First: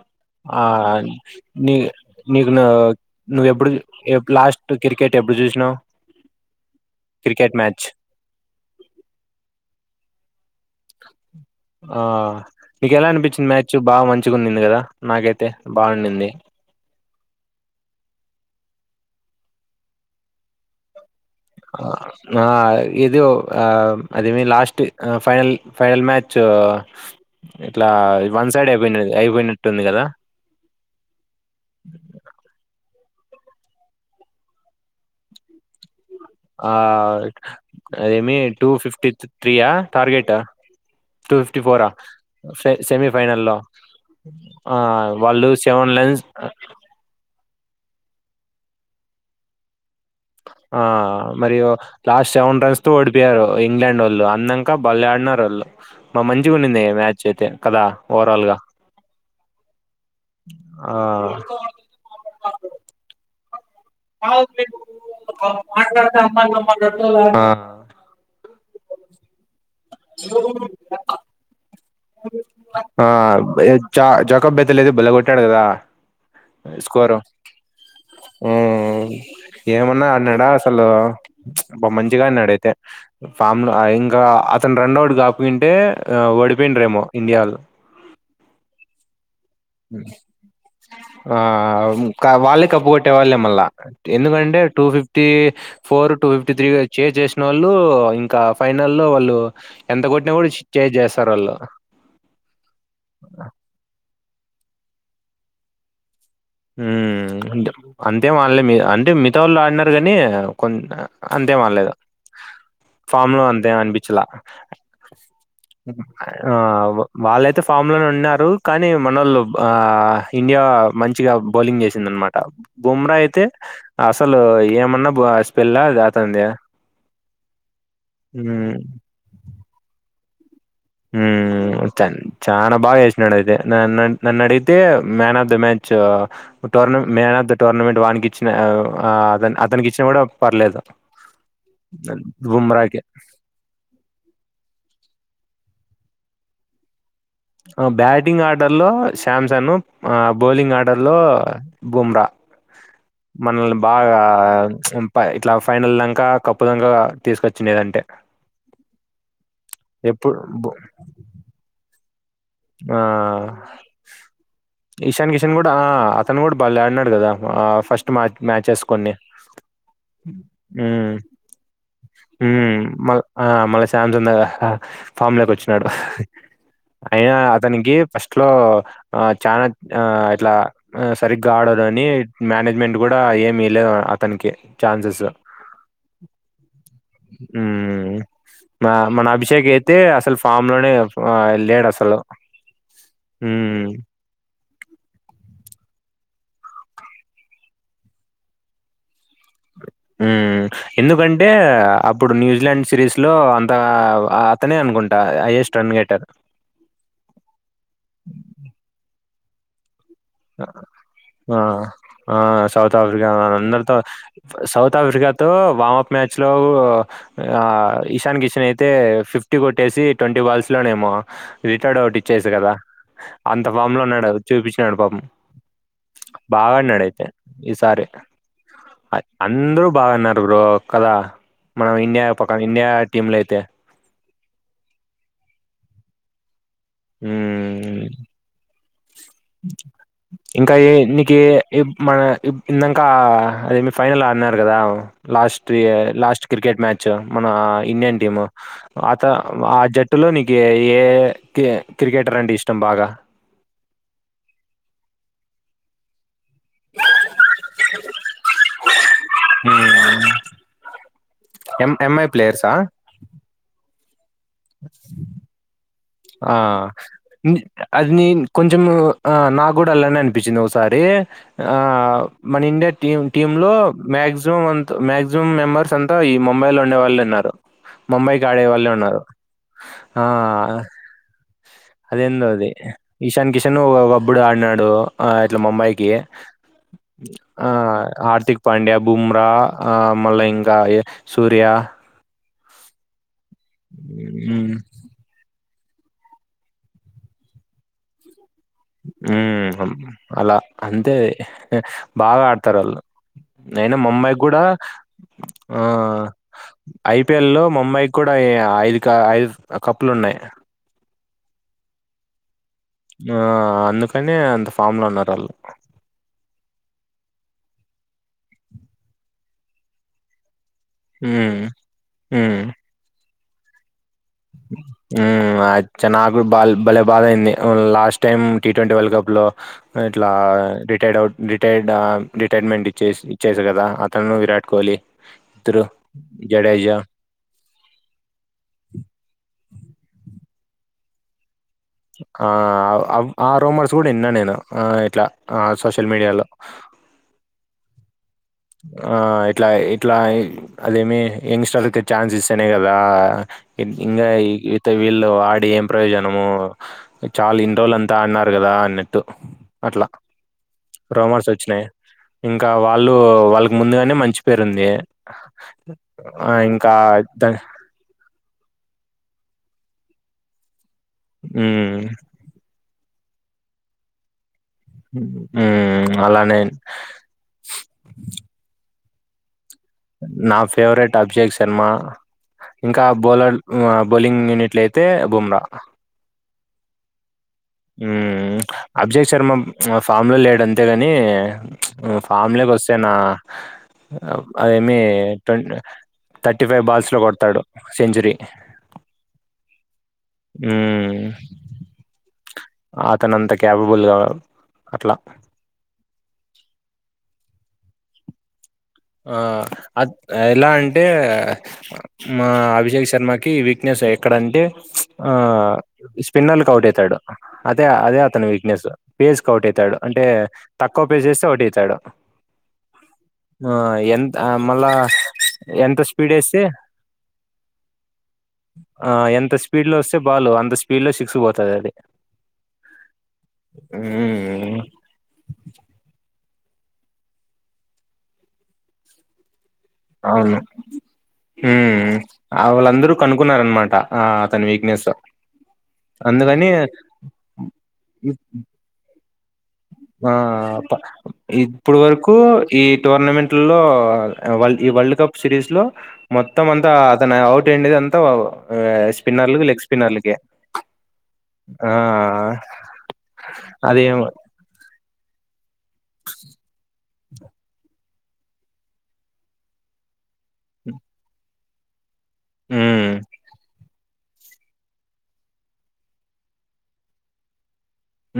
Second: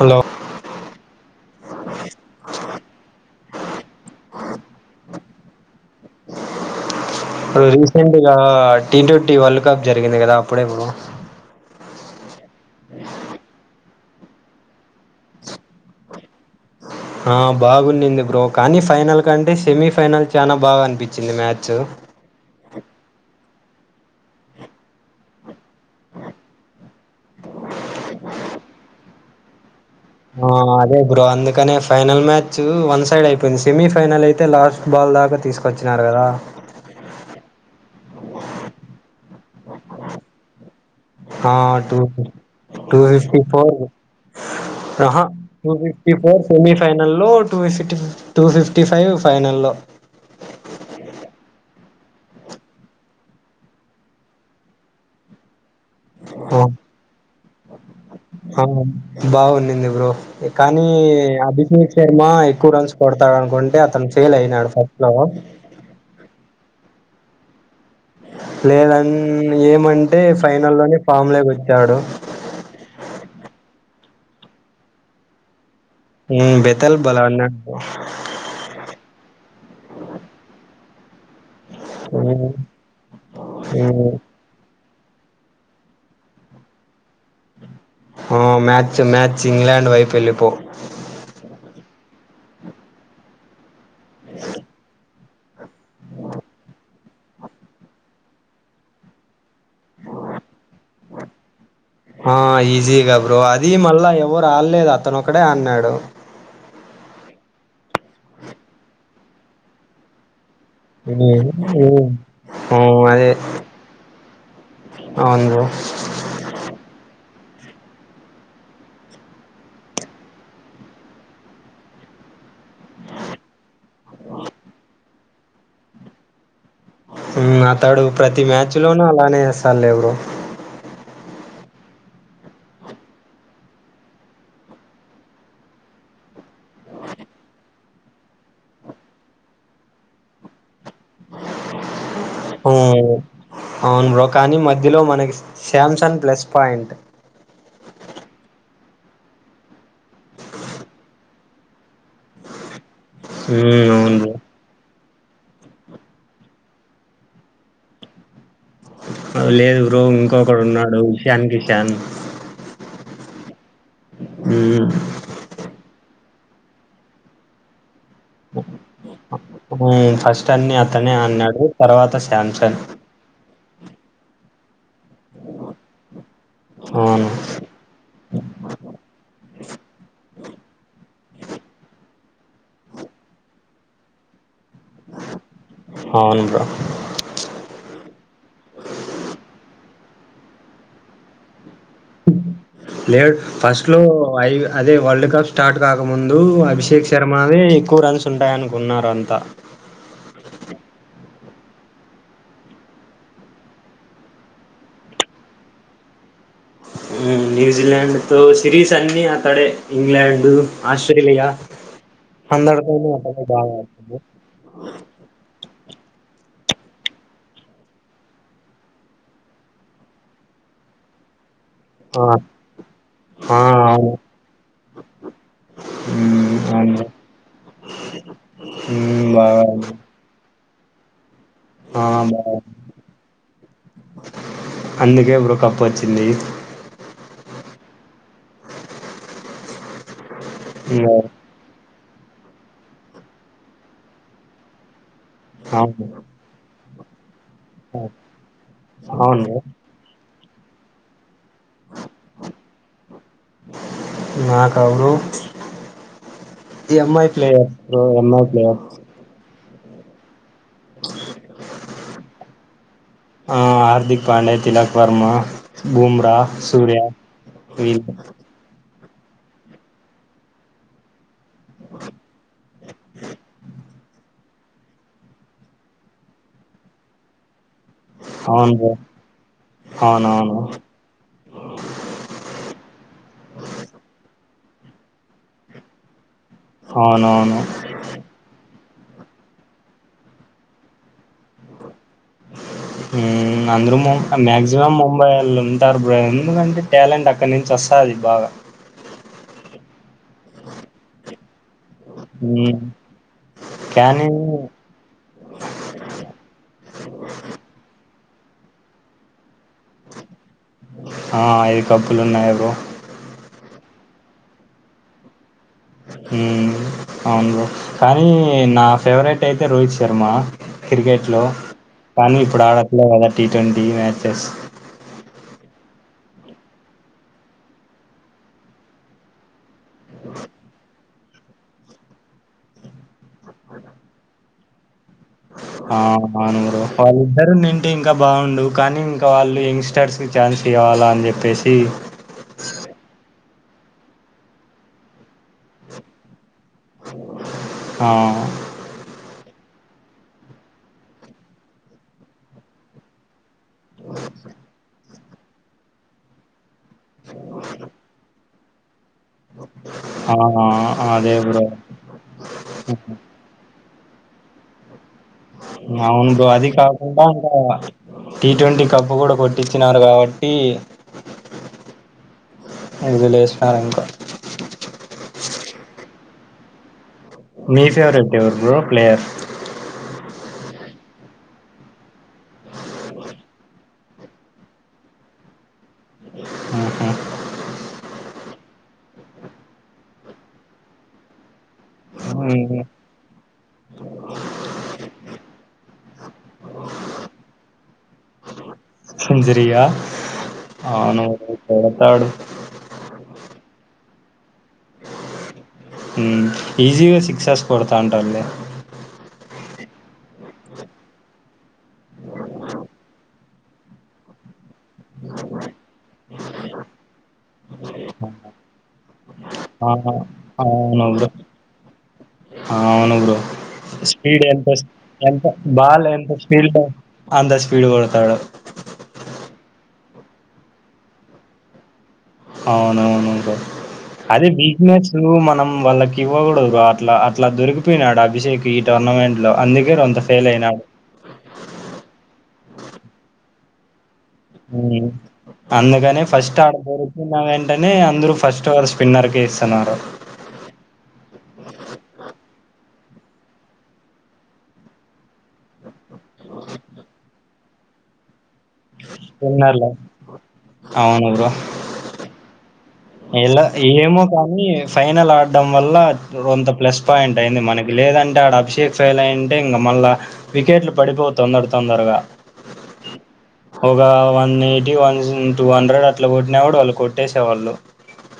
Hello ఆ ని నిగన నువ్వెప్పుడు లాస్ట్ క్రికెట్ ఎప్పుడు చూసినావు క్రికెట్ ఇప్పుడు మ్యాచ్ రీసెంట్ గా టీ ట్వంటీ వరల్డ్ కప్ జరిగింది కదా అప్పుడే ఆ నీకు ఎలా అనిపించింది మ్యాచ్ బాగ మంచిగున్నింది కదా నాకైతే బాగుంంది ఆ బాగున్నింది బ్రో కానీ ఫైనల్ కంటే సెమీఫైనల్ చానా బాగా అనిపించింది నా ఏదో అదేమి లాస్ట్ ఆ ఫైనల్ ఫైనల్ మ్యాచ్ ఇట్లా వన్ సైడ్ అయిపోయింది, అది అయిపోయినట్టుంది కదా. ఆ అదే బ్రో అందుకనే ఫైనల్ మ్యాచ్ వన్ సైడ్ అయిపోయింది, సెమీఫైనల్ అయితే లాస్ట్ బాల్ దాకా తీసుకొచ్చినారు కదా! ఆ అదేమి టూ ఫిఫ్టీ త్రీయా టార్గెట్. టూ ఆ! ఫిఫ్టీ ఫోరా టూ టూ ఫిఫ్టీ సెమీఫైనల్లో ఫోర్ ఆ అహా! వాళ్ళు సెవెన్ లెన్స్ సెమీఫైనల్‌లో, టూ ఫి [inaudible] టూ ఫిఫ్టీ ఫైవ్ ఫైనల్లో. ఆ మరియు లాస్ట్ సెవెన్ రన్స్ తో ఓడిపోయారు ఇంగ్లాండ్ వొళ్ళు అందంక బలె ఆడినారు ఆళ్ళు. మా మంచిగా ఆ! ఉండింది మ్యాచ్ అయితే కదా ఓవరాల్ గా. బాగుండింది బ్రో. కానీ ఆ అభిజీత్ శర్మ ఎక్కువ రన్స్ కొడ తాడనుకుంటే మాట్లాడ అమ్మ అ లేదన్ ఏమంటే ఫైనల్ లోనే ఫామ్ లోకి వ ఆ [unintelligible] జా జాకబ్ బెత్లేలేదు బలె కొట్టాడు కదా. హ్మ్. బెతల్ స్కోరు బల అన్నాడు. హు ఏమన్నా ఆడినాడా. హలో అబ్బ మంచిగా హ్మ్. ఆడినాడైతే ఫామ్ హ్మ్. ఇంకా అతను రన్ అవుట్ కాకపోయింటే వాడి అయిపోయిండ్రేమో ఇండియాల్లు ఆ మ్యాచ్ మ్యా చింగా ఇంగ్లాండ్ వైపు వెళ్లిపోవు. ఆ వాళ్ళే కప్పు కొట్టే వాళ్ళే మళ్ళ ఎందుకంటే two fifty four, two fifty three chase చేసినోళ్ళు ఇంకా ఫైనల్ లో వాళ్ళు ఎంత కొట్టినా కూడా చేజ్ చేస్తారు వాళ్ళు ఆ ఈజీగా బ్రో అదీ మళ్ళా ఎవరు ఆడలేదు అతను ఒకడే అడినాడు. ఉ అంటే అంతెం ఆళ్లే మి అంటే మిగతా వాళ్ళు ఆడినారు కాని కొ అహా హ్మ్. అంతెం ఆడలేదు హ్మ్. హ్మ్. అదే. ఫామ్ లో అంతేం అనిపించలా. అవును బ్రో. ఆ బో వాళ్ళయితే ఫామ్ లోనే ఉన్నారు కానీ మనళ్ళు ఆ ఇండియా మంచి మంచిగా బౌలింగ్ చేసిందనమాట బుమ్రా అయితే అసలు ఏమన్నా పెళ్ళా అది అతంది ఉ అతడు ప్రతి మ్యాచ్ లోనూ అలానే ఇస్తారు లే‌ బ్రో హ చ చనా బాగా ఎచ్చ నడతే న న నడితే మ్యాన్ ఆఫ్ ద మ్యాచ్ టోర్న్ మ్యాన్ ఆఫ్ ద టర్నమెంట్ వానికిచ్చిన ఆవ్ అ అతన్ అతనికిచ్చిన కూడా పర్లేదు బుమ్రాకి అవును అవును బ్రో కానీ మధ్యలో మనకి శమ్సన్ ప్లస్ పాయింట్ బ్యాటింగ్ ఆర్డర్లో శామ్సన్ ఆ బౌలింగ్ ఆర్డర్లో బుమ్రా మనల్ని ఉమ్ బాగా అవును బ్రో ప్చ్ పై ఇట్లా ఫైనల్ దాంక కప్పుదంక తీసుకొచ్చిండేదంటే అ లేదు బ్రో ఇంకొకడు బు ఉన్నాడు ఇషాన్ కిషాన్ ఆ ఉమ్ ఇశాన్ కిషాన్ గూడా ఆ తను కూడా బల్లె ఆడినాడ్ కదా ఆ ఫస్ట్ మ్యాచ్ మ్యాచెస్ కొన్ని హ్మ ఫస్ట్ అన్ని హ్మ్ అతనే అన్నాడు తర్వాత హ్మ్. శమ్సన్ మళ్ ఆ మళ శమ్సన్ హా ఫామ్లేకోచ్చినాడు అవును అయినా అతనికి ఫస్ట్ లో ఆ చానా ఆ ఇట్లా సరిగ్గా ఆడదని మేనేజ్మెంట్ గూడా ఏమిలేదు అతనికి ఛాన్సెస్ అవును బ్రో హ్మ మ మన అభిషేక్ ఎంద్ దే అసలు ఫామ్ లోనే ఆ లేడ్ అస్ లేడ్ ఫస్ట్ లో ఐగ్ అదే వరల్డ్ కప్ స్టార్ట్ కాకముందు అభిషేక్ శర్మదే ఎక్కువ రన్స్ ఉంటాయనుకున్నారు అంతా హ్మ ఎందుకంటే అప్పుడు న్యూజిలాండ్ సిరీస్ లో అంత అతనే అనుకుంటా హైయెస్ట్ రన్ గేటర్ న్యూజీలండ్ త సిరిస్ అన్ని తడే ఆ ఆ సౌత్ అందరితోనూ ఆఫ్రికా అతనే ఆ బాగా అందరితో ఆడుతాడు సౌత్ ఆఫ్రికాతో వామ్ప్ మ్యాచ్ లో ఆ ఇషాన్ కిషన్ అయితే ఫిఫ్టీ కొట్టేసి ట్వంటీ బాల్స్లోనేమో రిటైర్డ్ అవుట్ ఆ ఇచ్చేసే కదా ఆ అంత అవును ఫామ్లోన్నాడు చూపించాడు పాపం హ్మ్ బాగా అవును బ్రో. ఆనడైతే ఈసారి ఐ హ్మ్. అందరూ బావున్నా. బాగ్ అడ్నరు బ్రో క్కద మనం ఆ! ఇండియా బావున్నా. పక్కన ఇండియా టీమ్ లో అయితే అందుకే బ్రో కప్పు వచ్చింది మ్మ్ అ ఇంకా ఏ ఇంగా నీకి ఎ ఏం మన ఇందాంక అదేమి ఫైనల్ ఆడినారు కదా లాస్ట్ ఇ అవును. లాస్ట్ క్రికెట్ మ్యా చ్చ మన అవును. ఇండియన్ టీమ్ అత అవును బ్రో. ఆ జట్టులోని ఏ ఏ కె క్రికెటర్ అంటే ఇష్టం బాగా నా కేవరు ఈ అమ్మాయి ప్లే ఆఫ్ బ్రో ఎన్నో ప్లేయ ఆఫ్ హుమ్మ్ ఆ ఎం ఎం ఐ ప్లేయర్సా ఆ! హార్దిక్ పాండే తిలక్ వర్మ బూమ్రా, ఆ సూర్య వీళ్ళు అది నీన్ కొంచము ఆ నాకు కూడా అలానే అనిపిచ్చింది ఒకసారి ఆ మన ఇండియా టీమ్ టీమ్ లో మాక్సిమం మాక్సిమం మెంబర్స్ అంతా ఈ ముంబై లో ఉండే వాళ్ళు ఉన్నారు ముంబాయి కాడే అవును వాల్లే బ్రో. ఉన్నారు ఆ అవునవును. అదేందో అది ఈశాన్ కిషన్ ఒకప్పుడు ఆడినాడు అట్లా ముంబాయికి అవునవును. ఆ ఆర్థిక్ పాండ్యా బుమ్రా ఆ మళ్ళ ఇంక సూర్య హుమ్ అందరూ మ్మ్ మాక్సిమం ముంబైవోళ్ళే టారు బ్రో ఎందుకంటే టాలెంట్ అక్కడ నుంచి వస్తుది బాగా మ్మ్ అలా అంతే బాగా ఆడతారు హ్మ్. వాళ్ళు నేను కానీ ముంబై కూడా ఆ ఐ పి ఎల్ లో ముంబై కూడా ఈ ఐదు క ఐదు కప్పులు ఉన్నాయి ఆ ఐదు కప్పులు ఉన్నాయ్ బ్రో ఆ అందుకనే అంత ఫామ్ లో ఉన్నారు వాళ్ళు హ్మ్ అవును కానీ నా ఫేవరెట్ అయితే రోహిత్ శర్మ క్రికెట్ లో మ్మ్ కానీ ఇప్పుడు ఆడట్లే కద టీ ట్వంటీ మ్యాచెస్ మ్మ్ అచ్చ నాకు బా భలే బాధ అయింది last time T twenty world cup లో ఇట్లా రిటైర్డ్ అవుట్ రిటైర్డ్ ఆ రిటైర్మెంట్ ఇచ్చేస్ ఇచ్చేసే కదా అతను విరాట్ కోహ్లీ ఇద్దరు. ఆ అవును బ్రో జడేజా వాళ్ళిద్దరున్నింటే ఇంకా బాగుండు కానీ ఇంకా వాల్ అల్లూ యంగ్స్టర్స్ ఛాన్స్ ఇవ్వాలా అన్ జేప్పేసి ఆ ఆ రూమర్స్ కూడా ఇన్నా నేను ఇట్లా ఆ సోషల్ మీడియాలో ఆ ఆ ఇట్లా ఇట్లా అదేమి యంగ్స్టర్ అయితే ఛాన్స్ ఇస్తేనే కదా ఇన్ ఇంగా ఈ యుత వ్ వీళ్లు ఆడి ఏం ప్రయోజనము చాలు ఇన్నిరోజులంతా ఆడినారు కదా అన్ని అట్లా ఆ! అదే రూమర్స్ బ్రో. వచ్చినాయి ఇంకా వాళ్ళు హ్మ్. వాళ్ళకి ముందుగానే మంచి పేరు ఉంది అవును బ్రో అది కాకుండా ద ఇంకా టీ ట్వంటీ డబ్బు కూడా కొట్టించినారు కాబట్టి ఊ ఎడుదిలేసన్నారు ఇంకా ఊ అలానే మీ ఫేవరెట్ ఎవరు బ్రో ప్లేయర్ నా ఫేవరెట్ అభిషేక్ శర్మ ఇంకా బౌలర్ బౌలింగ్ యూనిట్లు అయితే బుమ్రా ఆహా ఉ అబ్జేక్ శర్మ ఫామ్ లో లేడుంతేగాని ఫామ్ లోకి హ్మ్. వస్తేనా అదేమి టొన్ థర్టీ ఫైవ్ బాల్స్ లో కొడతాడు సెంచురీ సెంచరీయ మ్మ్ అవును కొడతాడు అతనంత క్యాపబుల్గా అట్లా ఉమ్ ఈజీగా సిక్సస్ కొడతంటంది ఆ అత్ ఎలా అంటే మా అభిషేక్ శర్మకి వీక్నెస్ ఎక్కడంటే ఆ స్పిన్నర్లలకు అవుటైతాడు అదే అదే అతని వీక్నెస్ పేజ్కి ఆ! అవుటైతాడు అంటే తక్కువ అవును పేజ్ బ్రో. చేస్తే అవుటైతాడు అవును బ్రో. స్పీడ్ ఎంత ఎంత బాల్ ఎంత స్పీడ్ అంత స్పీడ్ కొడతాడు ఆ ఎంత స్పీడ్ లో వస్తే బాలు అంత స్పీడ్ లో సిక్స్ పోత అది అవునవును బ్రో అదే మ్మ్ బిక్నెస్ మనం వాళ్ళకి ఇవ్వకూడదు బ్రో అట్లా అట్లా దొరికిపోయినాడు అభిషేక్ ఈ టోర్నమెంట్ లో అంది అవును హ్మ అవ్ ళందరూ కనుక్కున్నారు మంట ఉ అందుకనే ఫస్ట్ అందుకని ఆడపోరు కున్న వెంటనే అందరు ఫస్ట్ ఓవర్ స్పిన్నర్ ఏస్ సనార ఆ ఇప్పుడు వరకు ఈ టోర్నమెంట్ లో ఈ వరల్డ్ కప్ సిరీస్ లో మొత్తం అంతా అతనే ఔట్ రెండిది అంతా వాబ ఆ స్పిన్నర్లు లెగ్ స్పిన్నర్‌లో స్పిన్నర్ల కే అవును బ్రో. ఆ ఎలా అదేం ఏమో కానీ ఈ ఫైనల్ ఆడ్ డం వల్ల క్రొత్త ప్లస్ పాయింట్ అయింది మనకి లేదంటే ఆడ అభిషేక్ ఫైల్ అయింటే ఇంగా మల్ల వికెట్లు పడిపోతున్నడత్ తొందరగా హ ఒక one eighty one two hundred అట్లా కొట్టిన కూడా వాళ్ళు కొట్టేసేవాళ్ళు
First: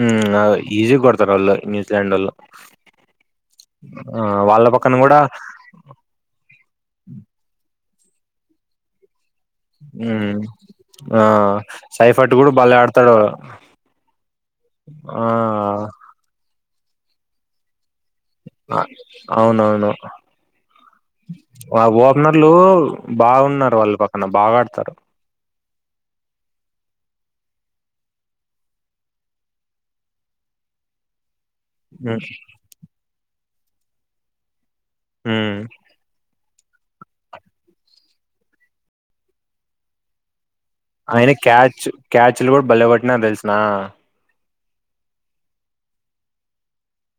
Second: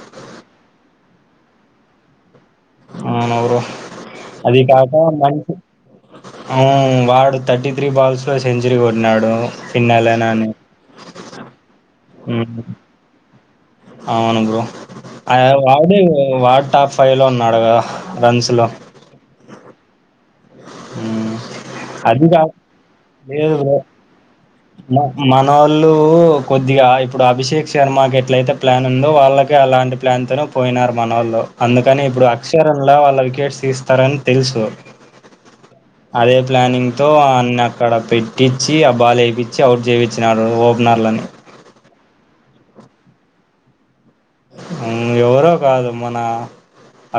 ఉమ్ హ ఈజిగా కొడతారు అల్ న్యూజిలండ్ ఒళ్ళు ఆయన ఎవ్వరు అది వాళ్ళ గాక పక్కన కూడా మనిషి అవును వాడు థర్టీ తు త్రీ బాల్స్ లో సెంచరీ కొట్టినాడు ఉ ఫిన్నెలన్ అని. ఆ సైఫట్ కూడా హ్మ్. బళ్లే ఆడతాడు ఇవ్వాళ అవును బ్రో ఆయా వావ్ దేవు వా టాప్ ఫైవ్లో ఉన్నాడుగాద అవును అవును హ్మ్. వ అది ఓపెనర్లు కాక బాగున్నారు వాళ్ళ పక్కన బాగా ఆడ్ మా మా మనవాళ్ళు కొద్దిగా ఇప్పుడు అభిషేక్ శర్మకి ఎట్లయితే ప్లాన్ ఉందో వాళ్ళకే అలాంటి ప్లాన్ తోనే పోయినారు మన ఒళ్లు అందుకని ఇప్పుడు అక్షరన్ లో వాళ్ళ వికెట్స్ తీస్తారని తెలుసు ఉ అదే ప్లానింగ్ తో ఆన్ని అక్కడ పెట్టించి ఆ బాల్ ఏపి చ్చి అవుట్ చేపిచ్చినడు ఓ ఆయన క్యాచ్ క్యాచ్లు కూడ్ బలే వట్టినాడు తెలుస్ నా ఉమ్ ఎవరో కాదు మన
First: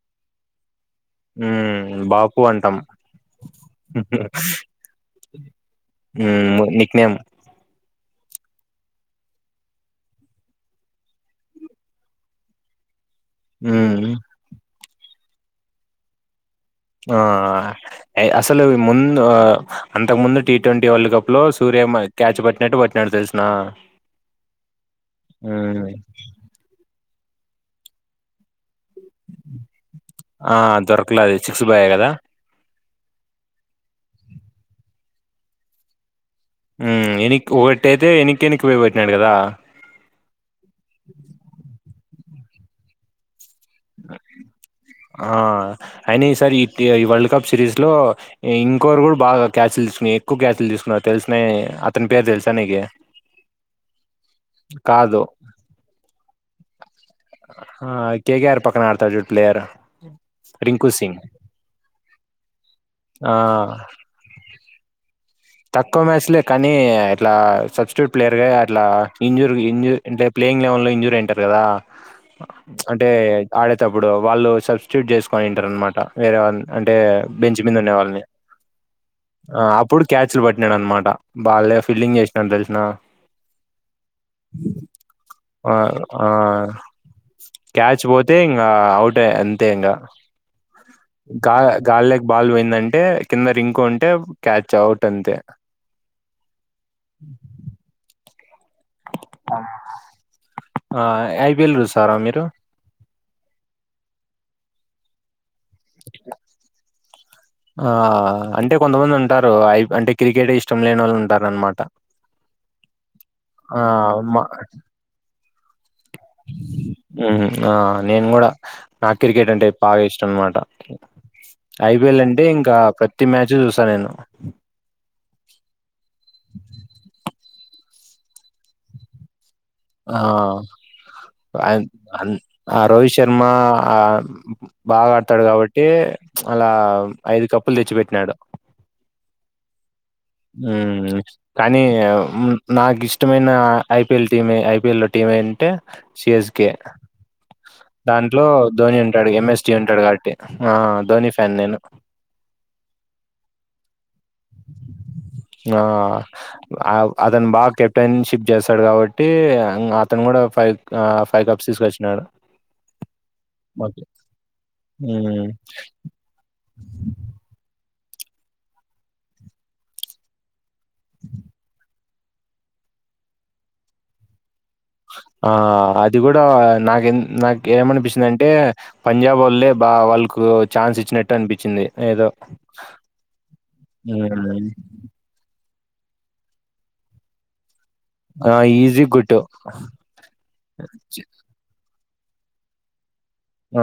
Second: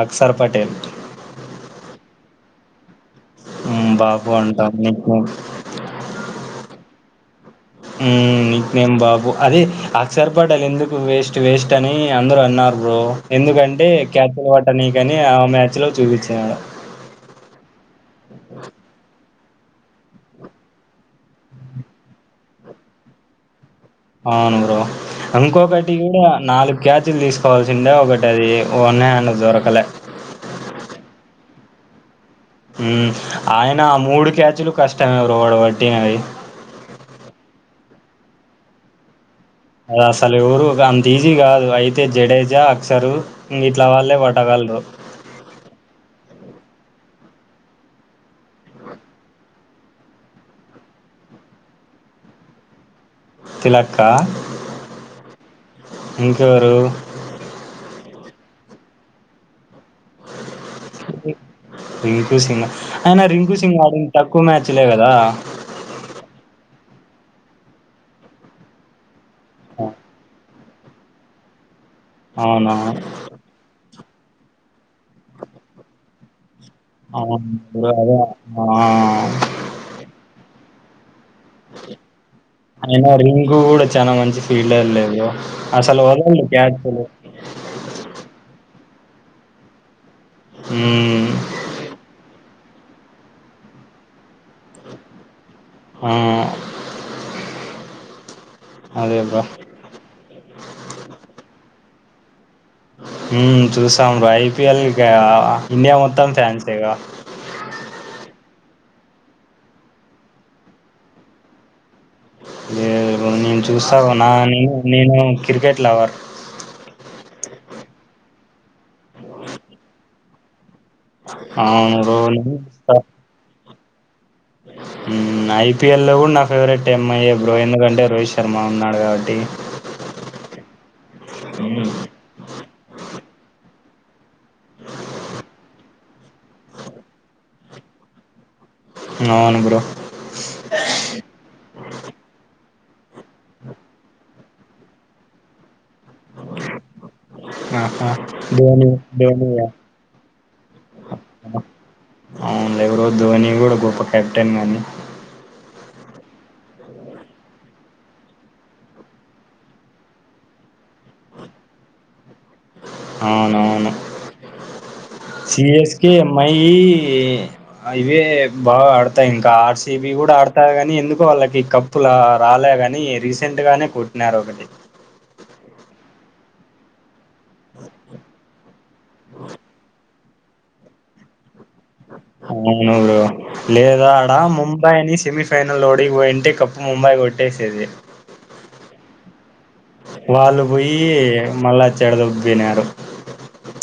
అక్సర్ పటేల్ వంటం బాబు అంటాం నెం నీక్నేం బాబు అద అక్సర్ పటేల్ ఎందుకు వేస్ట్ వేస్ట్ అని అందరు అన్నారు బ్రో ఎందుకంటే మ్మ్ క్యాపిటెల్ అనీ కాని ఆ మ్యాచ్ లో చూపించాడు ఆ అసలు ముందు అంతకు ముందు టీ ట్వంటీ వరల్డ్ కప్ లో సూర్య క్యాచ్ పట్టినట్టు పట్నాడు తెలిసిన ఆ బ్రో మ్మ్ ఇంకొకటి కూడా నాలు క్యాచ్ లు తీసుకోవాల్సిందే ఒకటి అది ఓన్నన్న దొరకలే ఆ దొరకలే అది సిక్స్ బాయ కదా ఉ ఆయన మూడు క్యాచ్లు కష్టమ ఎవరుడు పట్టినవి ఊ ఎనిక్కి ఒగటయితే ఎనిక్కి ఎనిక్కి పోయి పట్టినాడు కదా దాసలు అంతీసి జడేజా అక్సరు ఇ ఇట్లా వాళ్ళే పట్టగళ్రు సార్ ఈ ఈ వరల్డ్ కప్ సిరీస్లో ఇంకొరు కూడా బాగా క్యాచ్లు దీసుకుని ఎక్కువ క్యాచ్లు దీసుకున్నారు తెలుసినయి అతని పేరు తెలుసా నీకు తిలక్ ఇంకెవరు ఆ కేకయారు పక్కన ఆడతారు చు ప్లేయర్ రింకు సింగ్ రింకు సింగ్ అయినా ఆ రింకు సింగ్ ఆడింది తక్కువ మ్యాచ్లే కదా తక్కువ మ్యాచ్లే కానీ ఇట్లా సబ్స్ట్యూట్ ప్లేయర్ గా అట్లా ఇంజురు ఇంజూరు ప్లేయింగ్ గ్ లెవల్లో ఇంజూర్ అయింటారుగ దా అవునవును అంటే ఆడ ప్పుడు వాళ్ళు సబ్స్టిట్యూట్ చేసుకనింటారు అనమాట వేరే అంటే అవును బెంచ్ మింద బ్రో అదే ఉండేవాళ్ళని ఆ ఆ అప్పుడు పట్నాడు అనమాట బాలే ఫీల్డింగ్ చేసినాడు తెలిసిన అయినా రింగ్ కూడా చాలా మంచి ఫీల్డర్ లేదు ఆ అసలు ఆ వదండి క్యాచ్లు అంటే అంతే ఇంగా గ గాలలేక బాల పోయింది అంటే కింద రింకు అంటే క్యాచ్ అవుట్ పట్టంతే ఆ అదే బ్రో ఆ ఐపి ఎల్ సారా మీరు చూసాం రా ఐపిఎల్గా ఇండియా మొత్తం ఫ్యాన్సేగా ఆ అంటే కొంతమంది ఉంటారు ఐ అంటే క్రికెట్ ఇష్టం లేని వాళ్ళు ఉంటారు అనమాట లే నేను చూస్తావు నా మా నే నేను క్రికెట్ లవర్ హ్మ్. ఆ నేను కూడా నాకు క్రికెట్ అంటే బాగా ఇష్టం అనమాట అవును బ్రో ఐపిఎల్ అంటే నేను ఇంకా చూస్తా ప్రతి మ్యాచ్ చూస్ స్త నేను హ్మ్ ఐపిఎల్ లో కూడా నా ఫేవరెట్ యమ్ ఐ బ్రో ఎందుకంటే రోహిత్ శర్మ ఉన్నాడు కాబట్టి ఆ... ఆయాన్.. హ్మ్ అన్.. ఆ...... రోహిత్ శర్మ అన్ బాగాడతాడు కాబట్టి ప్చ్.... అలా ఐదు కప్పులు తెచ్చి పెట్టినాడు అవును బ్రో హ్మ్ కానీ హ్మ్ నాకి ఇస్ ఇష్టమైన ఐపీఎల్ టీమ్ ఏ ఐపీఎల్ లో టైమేన్ టే సిఎస్కే దాంట్లో ధోని ఉంటాడు ఎమ్ ఎస్ డి ఉంటాడు కాబట్టి ఆ ధోని ఫ్యాన్ నేను టెన్ గాని అతను బాగ్ కెప్టెన్ షిప్ చేస్తాడు కాబట్టి అంగ్ అతను కూడా ఫైవ్ ఆ ఫైవ్ కప్స్ తీసుకొచ్చినాడు అవునువును మాకు. హ్మ్. సిఎస్ కె ఏమ్ ఐ ఇ ఇవే బాగాడతాయ్ ఇంకా ఆర్ సి బి కూడా ఆడతయ్ కానీ ఎందుకో వాళ్ళకి కప్పు రాలే గాని రీసెంట్ గానే కొట్టినరు ఒకటి ఆ అది కూడా నాకూ ఎం నాకెమనిపిస్తుందంటే పంజాబ్ వాళ్ళే బా వాళ్ల్ కు ఛాన్స్ ఇచ్చినట్టు అనిపిచ్ అవును బ్రో లేదా ఆడా హ్మ్. ముంబైని సేమిస్ ఫైనల్ ఓడి పోయింటె కప్పు ముంబై కొట్టేసేది ఆ ఈజీ గోట్టా. చ్.. చేడాదొబ్బినారు ఆ